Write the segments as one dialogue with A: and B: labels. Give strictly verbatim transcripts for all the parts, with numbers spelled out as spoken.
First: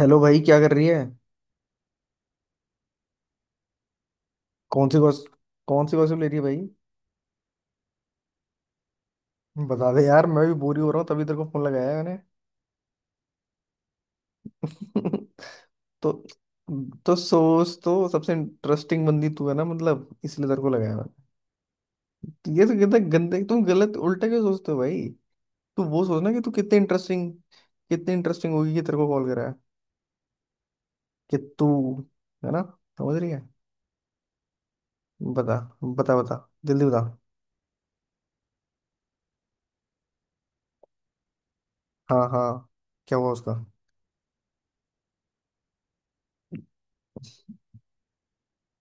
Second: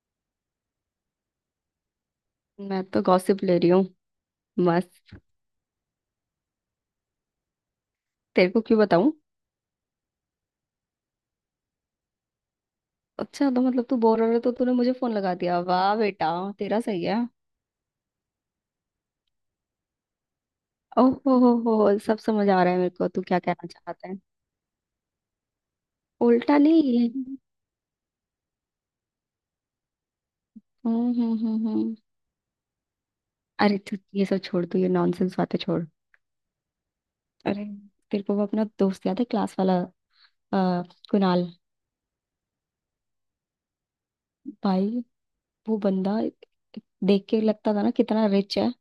A: Hello भाई क्या कर रही है।
B: मैं तो गॉसिप ले रही हूँ।
A: कौन सी
B: मस्त।
A: गॉस, कौन सी गॉसिप ले रही है भाई।
B: तेरे को क्यों बताऊं?
A: बता दे यार, मैं भी बोरी हो रहा हूँ तभी तेरे को फोन लगाया है मैंने।
B: अच्छा, तो मतलब तू बोर हो रहा है तो तूने मुझे फोन लगा दिया। वाह
A: तो
B: बेटा, तेरा सही
A: तो
B: है।
A: सोच, तो सबसे इंटरेस्टिंग बंदी तू है ना, मतलब इसलिए तेरे को लगाया
B: ओह
A: मैंने।
B: हो हो हो सब समझ
A: तो
B: आ
A: ये
B: रहा
A: तो
B: है मेरे
A: कितना
B: को, तू क्या
A: गंदे, तुम
B: कहना
A: गलत
B: चाहता है।
A: उल्टा क्यों सोचते हो भाई। तू वो सोच ना कि तू
B: उल्टा
A: कितने
B: नहीं।
A: इंटरेस्टिंग, कितनी इंटरेस्टिंग होगी कि तेरे को कॉल करा है।
B: हम्म हम्म
A: कि तू,
B: हम्म हम्म।
A: है ना, समझ रही है।
B: अरे, तू ये सब छोड़, तू ये नॉनसेंस
A: बता
B: बातें छोड़।
A: बता बता, जल्दी बता।
B: अरे, तेरे को वो अपना दोस्त याद है क्लास वाला, आ, कुणाल?
A: हाँ हाँ, क्या हुआ उसका।
B: भाई, वो बंदा देख के लगता था ना कितना रिच है।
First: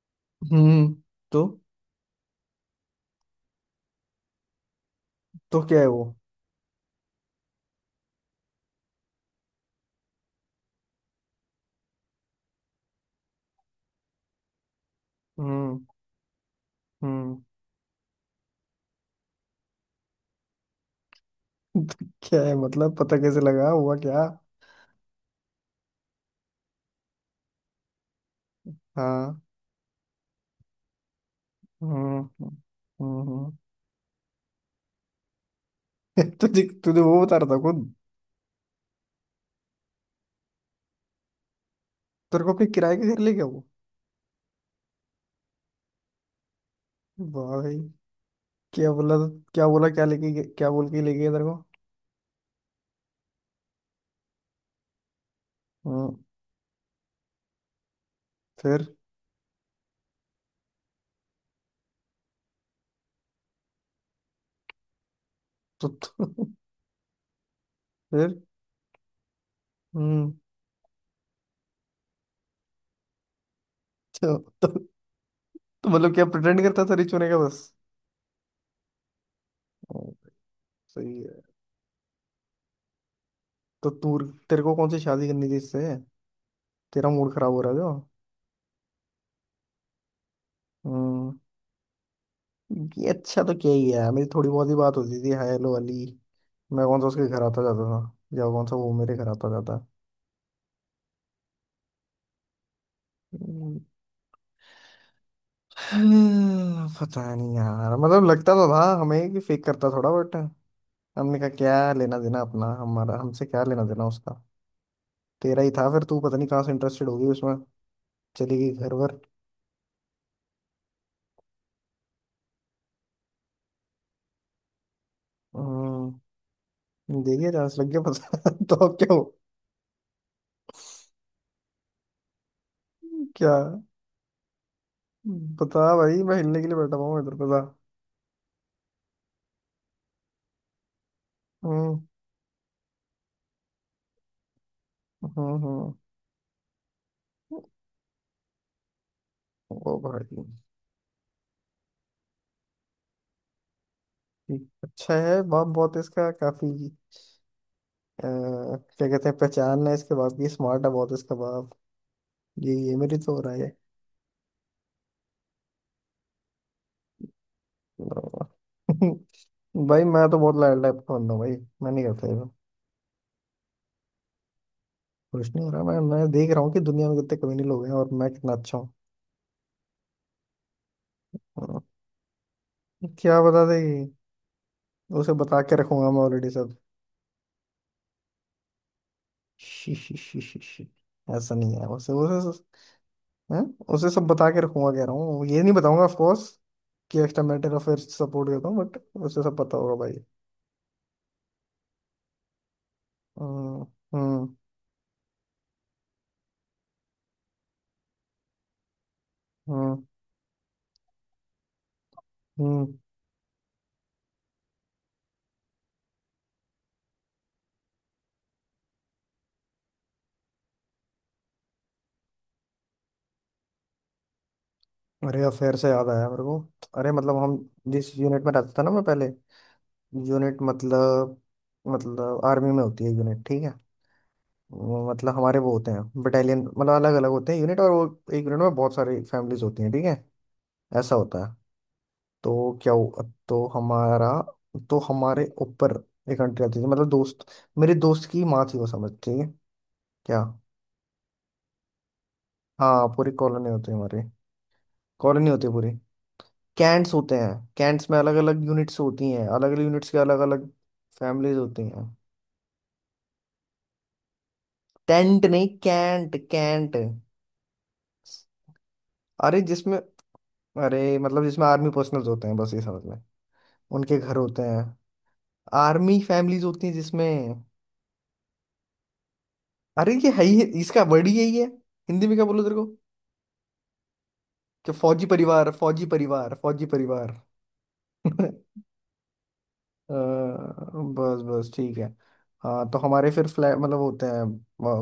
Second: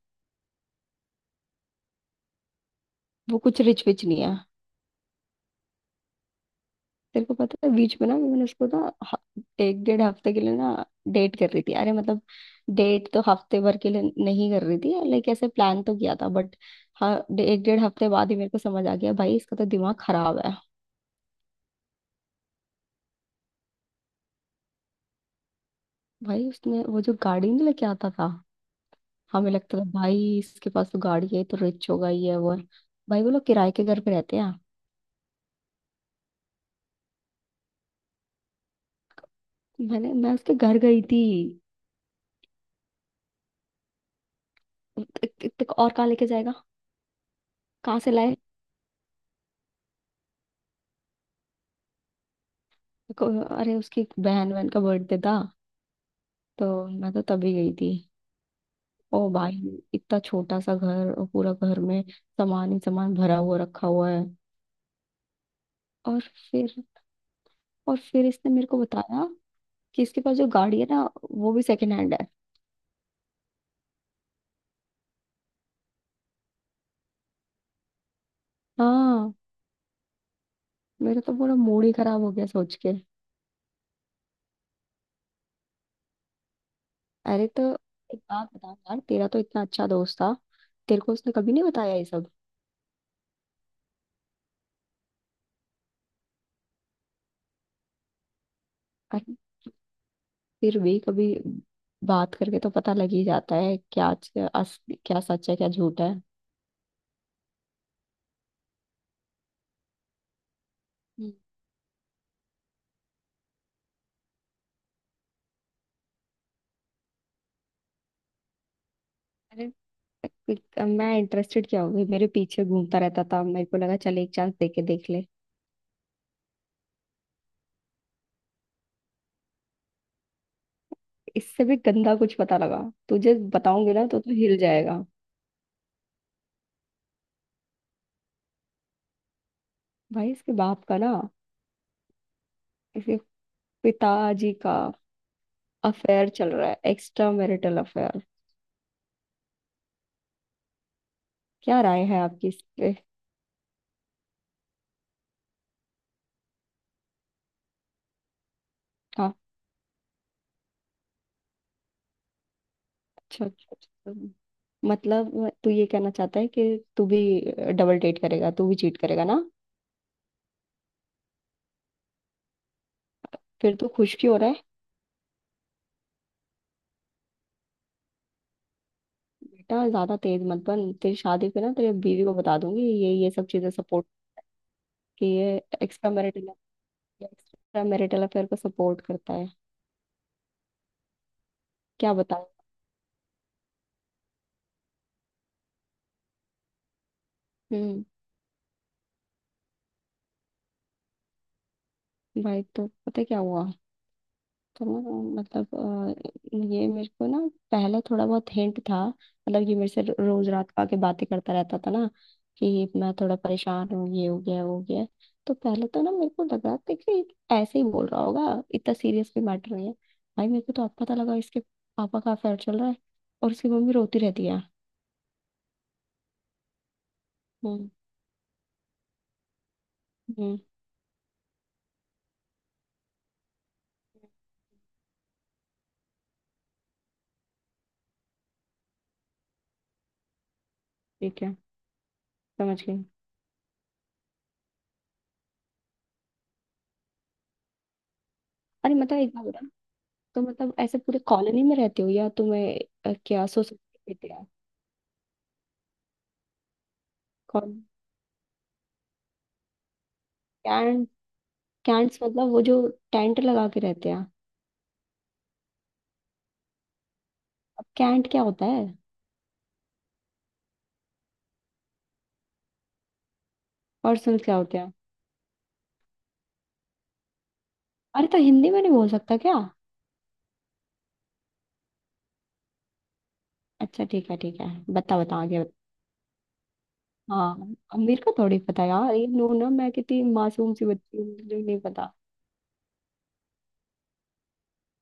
A: हम्म, तो
B: वो कुछ रिच विच नहीं है।
A: तो क्या है वो।
B: तेरे को पता है, बीच में ना मैंने उसको ना ह- एक डेढ़ हफ्ते के लिए ना डेट कर रही थी। अरे मतलब डेट तो हफ्ते भर के लिए नहीं कर रही थी, लाइक ऐसे
A: हम्म।
B: प्लान तो किया था, बट हाँ,
A: हम्म।
B: डे- एक डेढ़ हफ्ते बाद ही मेरे को समझ आ गया भाई, इसका तो दिमाग खराब है।
A: क्या है मतलब, पता कैसे लगा, हुआ क्या।
B: भाई उसने वो जो गाड़ी नहीं लेके आता था,
A: हाँ।
B: हमें लगता था भाई इसके पास तो गाड़ी है, ये तो रिच होगा,
A: हम्म
B: ये है,
A: हम्म
B: वो है। भाई वो लोग
A: हम्म।
B: किराए के घर पे रहते हैं।
A: तुझे तुझे वो बता रहा था खुद।
B: मैंने मैं उसके घर गई थी।
A: तेरे को अपने किराए के घर ले गया वो।
B: त- त- त- और कहाँ लेके जाएगा?
A: वाह भाई।
B: कहाँ से लाए?
A: क्या बोला, क्या बोला, क्या लेके गया- क्या बोल के ले गया तेरे को।
B: को- अरे, उसकी बहन बहन का बर्थडे था,
A: हम्म।
B: तो मैं तो तभी गई थी।
A: फिर।
B: ओ भाई, इतना छोटा सा घर और पूरा घर में सामान ही सामान भरा हुआ रखा हुआ है।
A: तो,
B: और
A: तो
B: फिर, और फिर
A: फिर।
B: इसने मेरे को बताया कि इसके
A: हम्म।
B: पास जो गाड़ी है ना, वो भी सेकंड हैंड है।
A: तो, तो, तो मतलब क्या, प्रिटेंड करता था रिच होने का बस।
B: हाँ,
A: ओ, सही
B: मेरा तो
A: है।
B: पूरा मूड ही खराब हो गया सोच के।
A: तो तू, तेरे को कौन सी शादी करनी थी इससे, तेरा मूड
B: अरे
A: खराब हो
B: तो
A: रहा है जो।
B: एक बात बता यार, तेरा तो इतना अच्छा दोस्त था, तेरे को उसने
A: हम्म।
B: कभी नहीं बताया ये सब?
A: ये अच्छा तो क्या ही है, मेरी थोड़ी बहुत ही बात होती थी हाय हेलो वाली। मैं कौन सा उसके घर आता जाता था, या कौन सा वो मेरे घर
B: अरे,
A: आता जाता।
B: फिर भी कभी बात करके तो पता लग ही जाता है, क्या क्या अस- क्या सच है क्या झूठ है।
A: हम्म, पता नहीं यार। मतलब लगता तो था हमें कि फेक करता थोड़ा, बट
B: हम्म।
A: हमने कहा क्या लेना देना अपना, हमारा हमसे क्या लेना देना उसका। तेरा ही था फिर, तू पता नहीं कहाँ से इंटरेस्टेड होगी उसमें, चली गई घर वर।
B: अरे, पिक- मैं इंटरेस्टेड क्या हो गई, मेरे पीछे घूमता रहता था, मेरे को लगा चल एक चांस दे के देख ले।
A: हम्म, देखिए जांच लग गया पता। तो अब क्या हो।
B: इससे भी गंदा कुछ पता लगा, तुझे
A: क्या
B: बताऊंगी ना तो तू हिल जाएगा।
A: पता भाई, मैं हिलने के लिए बैठा हुआ हूँ इधर, पता।
B: भाई, इसके बाप का ना,
A: हम्म
B: इसके पिताजी का
A: हम्म हम्म।
B: अफेयर चल रहा है, एक्स्ट्रा मैरिटल अफेयर।
A: ओ भाई।
B: क्या राय है आपकी इस पे?
A: ठीक, अच्छा है, बम बहुत है इसका काफी। अ, क्या कहते
B: हाँ।
A: हैं, पहचान है इसके बाप की, स्मार्ट है बहुत इसका बाप। ये ये मेरी तो हो
B: अच्छा
A: रहा
B: अच्छा
A: है।
B: अच्छा। मतलब तू ये कहना चाहता है कि तू भी डबल
A: अ,
B: डेट करेगा, तू भी चीट करेगा ना?
A: भाई मैं तो बहुत लाइट टाइप का बंदा हूँ भाई, मैं नहीं करता ये सब।
B: फिर तू खुश क्यों हो रहा है?
A: खुश नहीं हो रहा, मैं मैं देख रहा हूँ कि दुनिया में कितने कमीने लोग हैं और मैं कितना अच्छा हूँ।
B: बेटा, ज्यादा तेज मत बन, तेरी शादी
A: अ,
B: पे ना तेरी बीवी को बता दूंगी ये ये
A: क्या
B: सब
A: बता
B: चीजें
A: दे।
B: सपोर्ट, कि
A: उसे
B: ये
A: बता के रखूंगा
B: एक्स्ट्रा
A: मैं
B: मैरिटल
A: ऑलरेडी सब।
B: एक्स्ट्रा मैरिटल अफेयर को सपोर्ट करता है।
A: शी, शी, शी, शी, शी। ऐसा नहीं है, उसे
B: क्या बताऊं?
A: उसे हैं? उसे सब बता के रखूंगा कह रहा हूँ, ये नहीं बताऊंगा ऑफ कोर्स कि एक्स्ट्रा मैटर अफेयर
B: हम्म।
A: सपोर्ट करता हूँ, बट उसे सब पता होगा भाई।
B: भाई, तो पता है क्या हुआ?
A: हम्म हम्म
B: तो ना मतलब, अ, ये मेरे को ना पहले थोड़ा बहुत हिंट था, मतलब ये मेरे से
A: हम्म।
B: रो- रोज रात को आके बातें करता रहता था ना कि
A: हम्म।
B: मैं थोड़ा परेशान हूँ, ये हो गया वो हो गया। तो पहले तो ना मेरे को लगा था कि ऐसे ही बोल रहा होगा, इतना सीरियस भी मैटर नहीं है। भाई मेरे को तो अब पता लगा इसके पापा का अफेयर चल रहा है, और उसकी मम्मी रोती रहती है।
A: अरे, अफेयर से याद आया मेरे को। अरे मतलब हम,
B: हम्म
A: जिस यूनिट में रहता था ना मैं पहले। यूनिट
B: हम्म।
A: मतलब, मतलब आर्मी में होती है यूनिट ठीक है। वो मतलब हमारे वो होते हैं बटालियन, मतलब अलग अलग होते हैं यूनिट, और वो एक यूनिट में बहुत सारी फैमिलीज होती हैं, ठीक है। ऐसा
B: ठीक
A: होता है।
B: है।
A: तो
B: समझ
A: क्या
B: गई।
A: हुआ, तो हमारा, तो हमारे ऊपर एक आंटी रहती थी, मतलब दोस्त, मेरे दोस्त की माँ थी वो,
B: अरे
A: समझ
B: मतलब एक
A: ठीक है।
B: बात बता, तो
A: क्या।
B: मतलब ऐसे पूरे कॉलोनी में रहते हो या तुम्हें,
A: हाँ
B: अ,
A: पूरी
B: क्या
A: कॉलोनी होती है
B: सोसाइटी
A: हमारी।
B: रहते हैं?
A: कॉलोनी होती है पूरी। कैंट्स होते हैं।
B: कौन?
A: कैंट्स में अलग अलग यूनिट्स होती हैं, अलग अलग यूनिट्स के अलग अलग
B: कैंट?
A: फैमिलीज होती हैं।
B: कैंट्स मतलब वो जो टेंट लगा के रहते हैं?
A: टेंट नहीं, कैंट कैंट।
B: अब कैंट क्या होता है?
A: अरे जिसमें, अरे मतलब जिसमें आर्मी पर्सनल्स होते हैं बस, ये समझ में,
B: और
A: उनके घर
B: सुन, क्या
A: होते
B: होते
A: हैं।
B: हैं?
A: आर्मी फैमिलीज होती हैं जिसमें।
B: अरे तो हिंदी में नहीं बोल सकता क्या?
A: अरे ये है ही इसका वर्ड ही यही है। हिंदी में क्या बोलो तेरे को
B: अच्छा ठीक है ठीक है।
A: कि
B: बता
A: फौजी
B: बता आगे
A: परिवार,
B: बता।
A: फौजी परिवार, फौजी परिवार।
B: हाँ, अब मेरे को थोड़ी पता यार, ये नो ना मैं कितनी
A: अ,
B: मासूम सी बच्ची हूँ,
A: बस
B: मुझे
A: बस
B: नहीं
A: ठीक है।
B: पता।
A: हाँ तो हमारे फिर फ्लैट मतलब होते हैं,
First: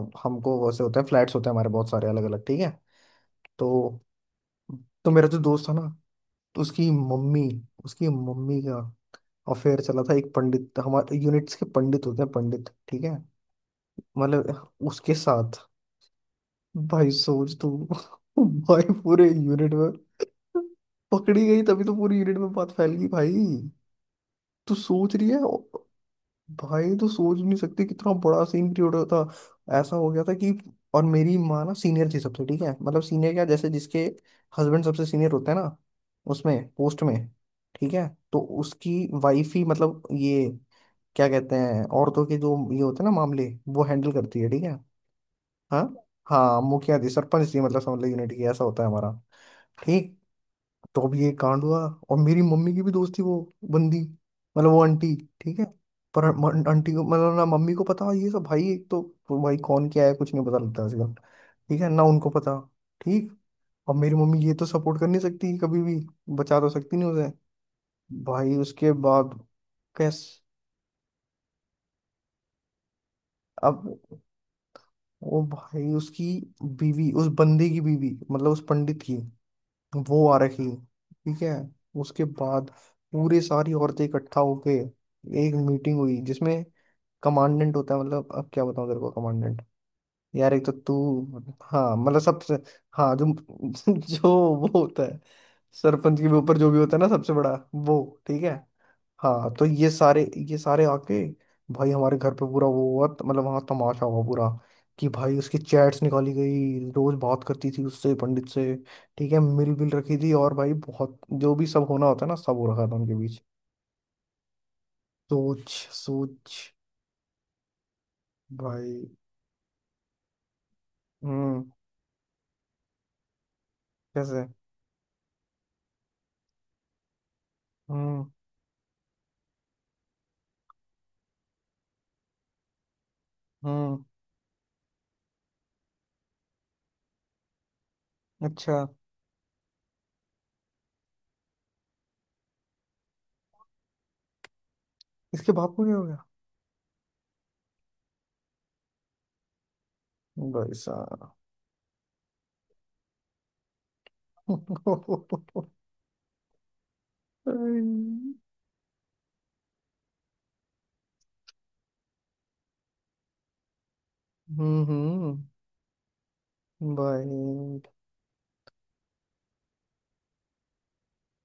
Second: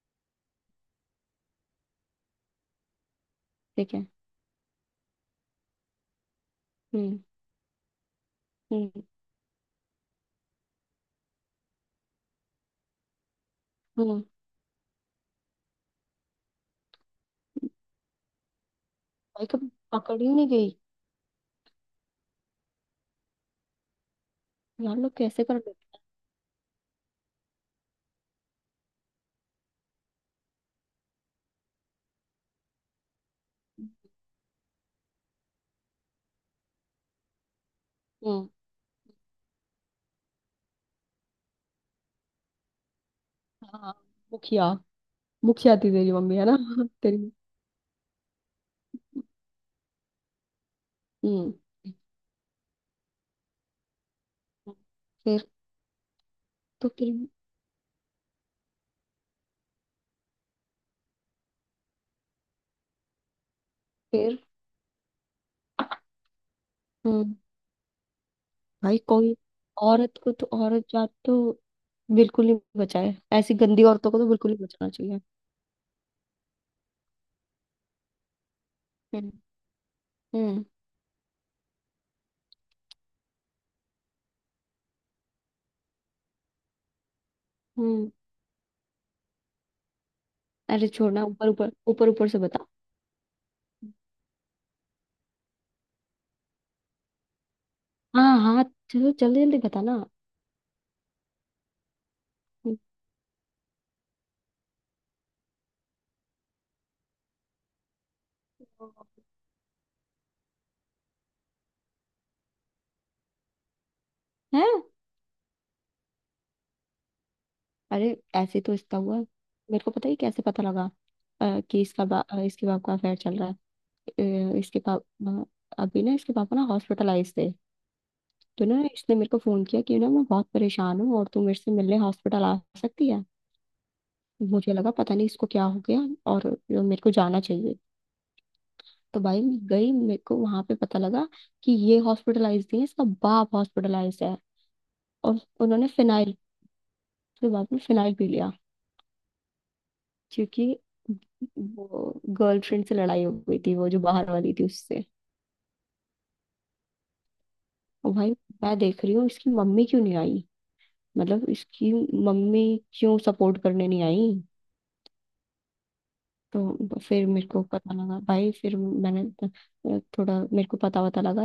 A: अ, हमको वैसे होते हैं, फ्लैट्स होते हैं हमारे बहुत सारे अलग अलग, ठीक है। तो
B: ठीक है।
A: तो मेरा जो दोस्त था ना, तो उसकी
B: हम्म
A: मम्मी, उसकी मम्मी का
B: हम्म
A: अफेयर चला था एक पंडित, हमारे यूनिट्स के पंडित होते हैं पंडित, ठीक है,
B: हम्म।
A: मतलब उसके साथ। भाई सोच तू। भाई पूरे
B: भाई, कभी
A: यूनिट में
B: पकड़ ही नहीं गई।
A: पकड़ी गई, तभी तो पूरी यूनिट में बात फैल गई भाई। तू
B: यार लोग
A: सोच रही है
B: कैसे कर लेते?
A: भाई, तो सोच नहीं सकते कितना बड़ा सीन क्रिएट हुआ था, ऐसा हो गया था कि। और मेरी माँ ना सीनियर थी सबसे, ठीक है, मतलब सीनियर क्या जैसे जिसके हस्बैंड सबसे सीनियर होता है ना, उसमें पोस्ट में, ठीक है।
B: हैं?
A: तो
B: हम्म।
A: उसकी वाइफ ही, मतलब ये क्या कहते हैं, औरतों के जो ये होते हैं ना मामले, वो
B: हाँ।
A: हैंडल करती है ठीक
B: मुखिया।
A: है।
B: मुखिया
A: हाँ।
B: थी तेरी मम्मी है ना
A: हाँ मुखिया थी,
B: तेरी।
A: सरपंच थी, मतलब समझ लो यूनिट की, ऐसा होता है हमारा। ठीक। तो अब ये
B: हम्म।
A: कांड हुआ। और मेरी मम्मी की भी दोस्त थी वो बंदी, मतलब वो आंटी,
B: फिर।
A: ठीक है। पर म-
B: तो
A: आंटी को
B: फिर।
A: मतलब, ना मम्मी को पता ये सब भाई, एक तो, भाई कौन क्या है कुछ नहीं पता लगता आजकल, ठीक है ना, उनको पता। ठीक। अब मेरी
B: फिर।
A: मम्मी ये तो सपोर्ट कर नहीं सकती कभी भी, बचा तो सकती नहीं उसे।
B: हम्म।
A: भाई उसके
B: भाई कोई
A: बाद।
B: औरत
A: कैस।
B: को तो, औरत जात तो बिल्कुल नहीं बचाए, ऐसी
A: अब
B: गंदी औरतों को तो बिल्कुल नहीं बचाना चाहिए।
A: वो भाई उसकी बीवी, उस बंदे की बीवी मतलब, उस पंडित की,
B: हम्म
A: वो आ
B: हम्म
A: रखी, ठीक है। उसके बाद पूरे सारी औरतें इकट्ठा होके एक मीटिंग हुई, जिसमें कमांडेंट होता है,
B: हम्म।
A: मतलब अब क्या बताऊं तेरे को कमांडेंट। यार एक तो
B: अरे छोड़ना,
A: तू।
B: ऊपर ऊपर
A: हाँ
B: ऊपर
A: मतलब
B: ऊपर से
A: सबसे,
B: बता।
A: हाँ जो जो वो होता है, सरपंच के भी ऊपर जो भी होता है ना सबसे बड़ा वो,
B: हाँ
A: ठीक है।
B: हाँ। चलो जल्दी
A: हाँ
B: जल्दी
A: तो ये
B: बताना
A: सारे, ये सारे आके, भाई हमारे घर पे पूरा वो हुआ, त- मतलब वहाँ तमाशा हुआ पूरा, कि भाई उसकी चैट्स निकाली गई, रोज बात करती थी उससे, पंडित से, ठीक है, मिल विल रखी थी, और भाई बहुत जो भी सब होना होता है ना सब हो रखा था उनके बीच।
B: है।
A: सोच। सोच
B: अरे ऐसे तो इसका
A: भाई।
B: हुआ मेरे को पता, ही कैसे पता लगा। अ,
A: हम्म।
B: कि इसका बा, अ, इसके बाप का अफेयर चल रहा
A: कैसे।
B: है। अ, इसके बाप अ, अभी ना इसके पापा ना हॉस्पिटलाइज थे।
A: हम्म।
B: तो ना इसने मेरे को फोन किया कि ना मैं बहुत परेशान हूँ और तू मेरे से मिलने हॉस्पिटल आ सकती है?
A: हम्म।
B: मुझे लगा पता नहीं इसको क्या हो गया और मेरे को जाना चाहिए।
A: अच्छा।
B: तो भाई मैं गई, मेरे को वहां पे पता लगा कि ये हॉस्पिटलाइज नहीं है, इसका बाप हॉस्पिटलाइज है। और
A: इसके बाप को
B: उन्होंने
A: क्या हो गया।
B: फिनाइल, उसके बाद में फिनाइल पी लिया, क्योंकि
A: भाई साहब।
B: वो गर्लफ्रेंड से लड़ाई हो गई थी, वो जो बाहर वाली थी उससे। और भाई,
A: हम्म।
B: मैं देख रही हूँ इसकी मम्मी क्यों नहीं आई, मतलब इसकी मम्मी क्यों सपोर्ट करने नहीं आई।
A: हम्म।
B: तो फिर
A: भाई।
B: मेरे को पता लगा भाई, फिर मैंने अ, थोड़ा मेरे को पता वता लगा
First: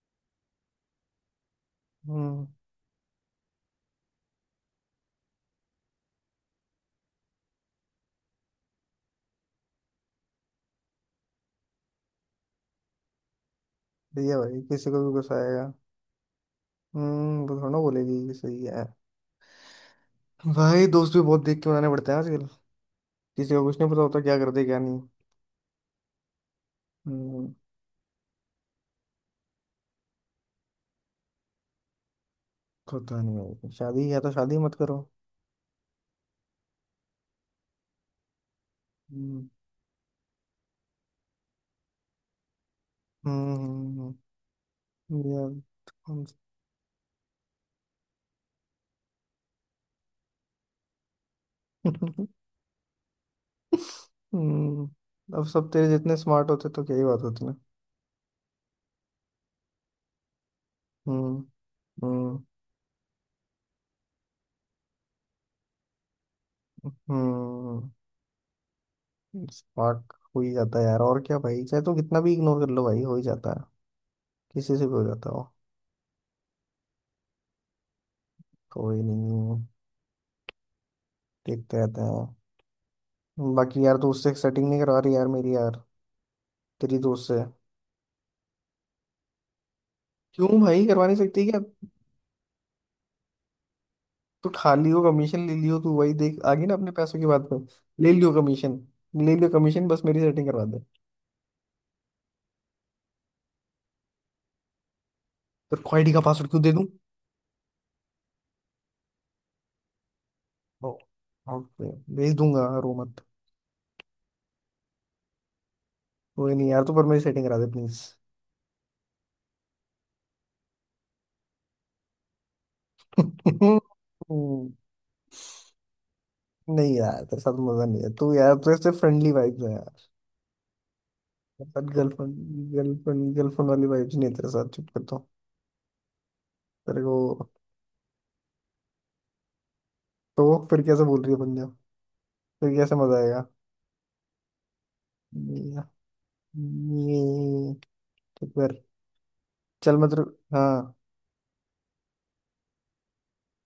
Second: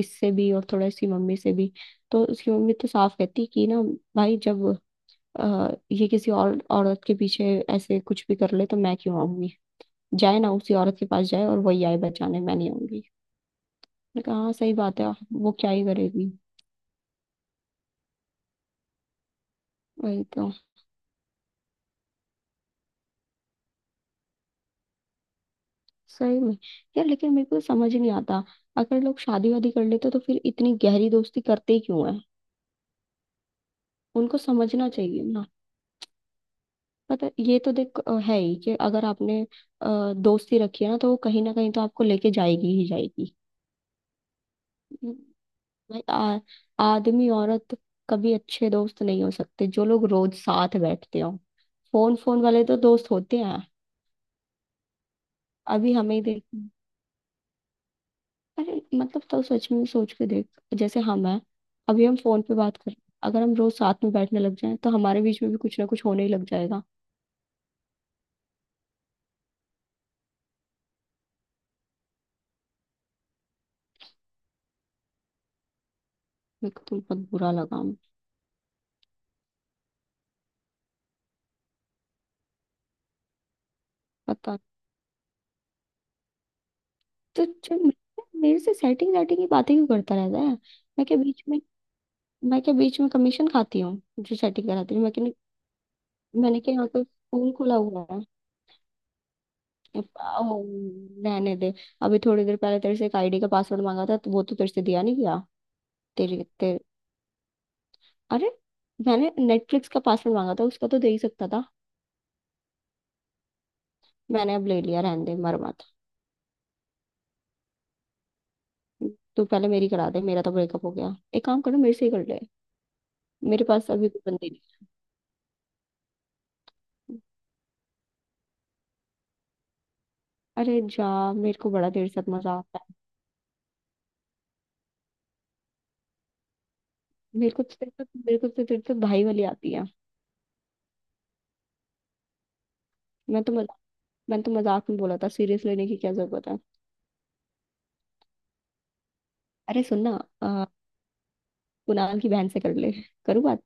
B: इससे भी, और थोड़ा इसकी मम्मी से भी। तो
A: हम्म।
B: उसकी मम्मी तो साफ कहती कि ना भाई, जब अ, ये किसी और औरत के पीछे ऐसे कुछ भी कर ले तो मैं क्यों आऊंगी? जाए ना उसी औरत के पास, जाए और वही आए बचाने, मैं नहीं आऊंगी। मैंने
A: सही
B: कहा
A: है
B: हाँ
A: भाई,
B: सही
A: किसी
B: बात
A: को
B: है,
A: भी गुस्सा
B: वो क्या
A: आएगा।
B: ही करेगी।
A: हम्म, वो थोड़ा बोलेगी कि सही है।
B: वही तो।
A: भाई दोस्त भी बहुत देख के बनाने पड़ते हैं आजकल, किसी को कुछ नहीं पता होता क्या कर दे क्या नहीं।
B: सही में यार, लेकिन मेरे
A: हम्म।
B: को समझ ही नहीं आता, अगर लोग शादी वादी कर लेते तो फिर इतनी गहरी दोस्ती करते ही क्यों है?
A: पता नहीं भाई, शादी या तो
B: उनको
A: शादी मत
B: समझना
A: करो।
B: चाहिए ना। पता है, ये तो देख अ, है ही कि अगर आपने
A: हम्म।
B: अ, दोस्ती रखी है ना, तो वो कहीं ना कहीं तो आपको लेके जाएगी ही जाएगी।
A: हम्म।
B: हम्म।
A: हम्म, यार।
B: भाई,
A: हम-
B: आ, आदमी औरत कभी अच्छे दोस्त नहीं हो सकते, जो लोग रोज साथ बैठते हो। फोन फोन वाले तो दोस्त होते हैं।
A: हम्म, अब सब तेरे
B: अभी हमें
A: जितने
B: ही देख,
A: स्मार्ट होते तो क्या ही बात होती ना।
B: अरे मतलब तो सच में सोच के देख, जैसे हम
A: हम्म।
B: हैं, अभी हम
A: हम्म।
B: फोन पे बात कर रहे हैं। अगर हम रोज साथ में बैठने लग जाएं तो हमारे बीच में भी कुछ ना कुछ होने ही लग जाएगा।
A: हम्म, स्मार्ट हो ही जाता है यार, और क्या भाई, चाहे तो कितना भी इग्नोर कर लो भाई हो ही जाता है, किसी से भी हो जाता हो।
B: मेरे को तो बहुत बुरा लगा।
A: कोई नहीं, देखते रहते हैं। बाकी यार दोस्त से
B: पता।
A: सेटिंग नहीं करवा रही यार मेरी यार, तेरी दोस्त से।
B: तो जब मेरे, मेरे से सेटिंग सेटिंग की बातें क्यों करता रहता है?
A: क्यों भाई, करवा
B: मैं
A: नहीं
B: क्या बीच
A: सकती क्या।
B: में मैं क्या बीच में कमीशन खाती हूँ जो
A: तू
B: सेटिंग
A: खा
B: कराती
A: लियो
B: हूँ, मैं क्या?
A: कमीशन, ले लियो, तू वही देख आ
B: मैंने
A: गई ना
B: क्या यहाँ
A: अपने
B: पे
A: पैसों की बात
B: स्कूल
A: पे।
B: खुला हुआ
A: ले
B: है?
A: लियो कमीशन, ले लियो कमीशन,
B: ओ,
A: बस मेरी सेटिंग करवा दे।
B: रहने दे। अभी थोड़ी देर पहले तेरे से एक आईडी का पासवर्ड मांगा था तो वो तो तेरे से दिया नहीं गया।
A: तो क्वालिटी का
B: तेरे
A: पासवर्ड क्यों दे
B: तेरे
A: दूं।
B: अरे, मैंने नेटफ्लिक्स का पासवर्ड मांगा था, उसका
A: ओ,
B: तो दे ही सकता था।
A: ओके, भेज दूंगा रो मत।
B: मैंने अब ले लिया, रहने दे, मर मत।
A: कोई नहीं यार, तू पर मेरी सेटिंग करा दे प्लीज।
B: तू पहले मेरी करा दे, मेरा तो ब्रेकअप हो गया, एक काम करो मेरे से ही कर ले। मेरे पास अभी कोई बंदी नहीं।
A: नहीं यार तेरे साथ मजा नहीं है तू यार, तेरे से फ्रेंडली वाइब्स है यार।
B: अरे जा, मेरे
A: तेरे
B: को
A: साथ
B: बड़ा तेरे साथ मजा
A: गर्लफ्रेंड,
B: आता है।
A: गर्लफ्रेंड गर्लफ्रेंड वाली वाइब्स नहीं है तेरे साथ, चुप कर दो तेरे को।
B: मेरे को तो तेरे तो मेरे को तो तेरे तो भाई वाली आती है।
A: तो वो फिर कैसे बोल रही है पंजाब, फिर कैसे मजा
B: मैं
A: आएगा।
B: तो मजाक मैंने तो मजाक में बोला था, सीरियस
A: ये
B: लेने की क्या जरूरत है?
A: ये- तो फिर
B: अरे
A: चल
B: सुन
A: मैं
B: ना,
A: तेरे।
B: आ,
A: हाँ।
B: कुणाल की बहन से कर ले? करूँ बात?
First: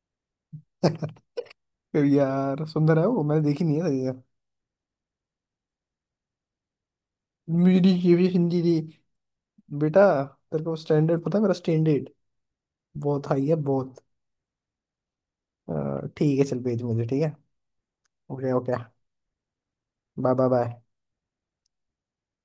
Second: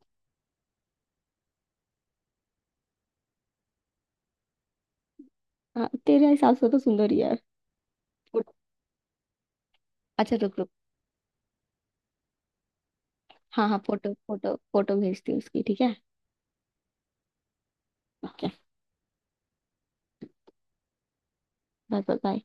A: फिर यार सुंदर है वो, मैंने देखी नहीं है तभी यार।
B: हाँ तेरे हिसाब से तो सुंदर ही है।
A: मेरी ये भी
B: फोटो-
A: हिंदी थी बेटा।
B: अच्छा, रुक
A: तेरे
B: रुक।
A: को स्टैंडर्ड पता है मेरा, स्टैंडर्ड बहुत हाई है
B: हाँ हाँ,
A: बहुत।
B: फोटो फोटो फोटो भेजती हूँ उसकी, ठीक है।
A: अ, ठीक है चल, भेज मुझे, ठीक है।
B: Okay.
A: Okay okay, bye bye bye.
B: Bye bye.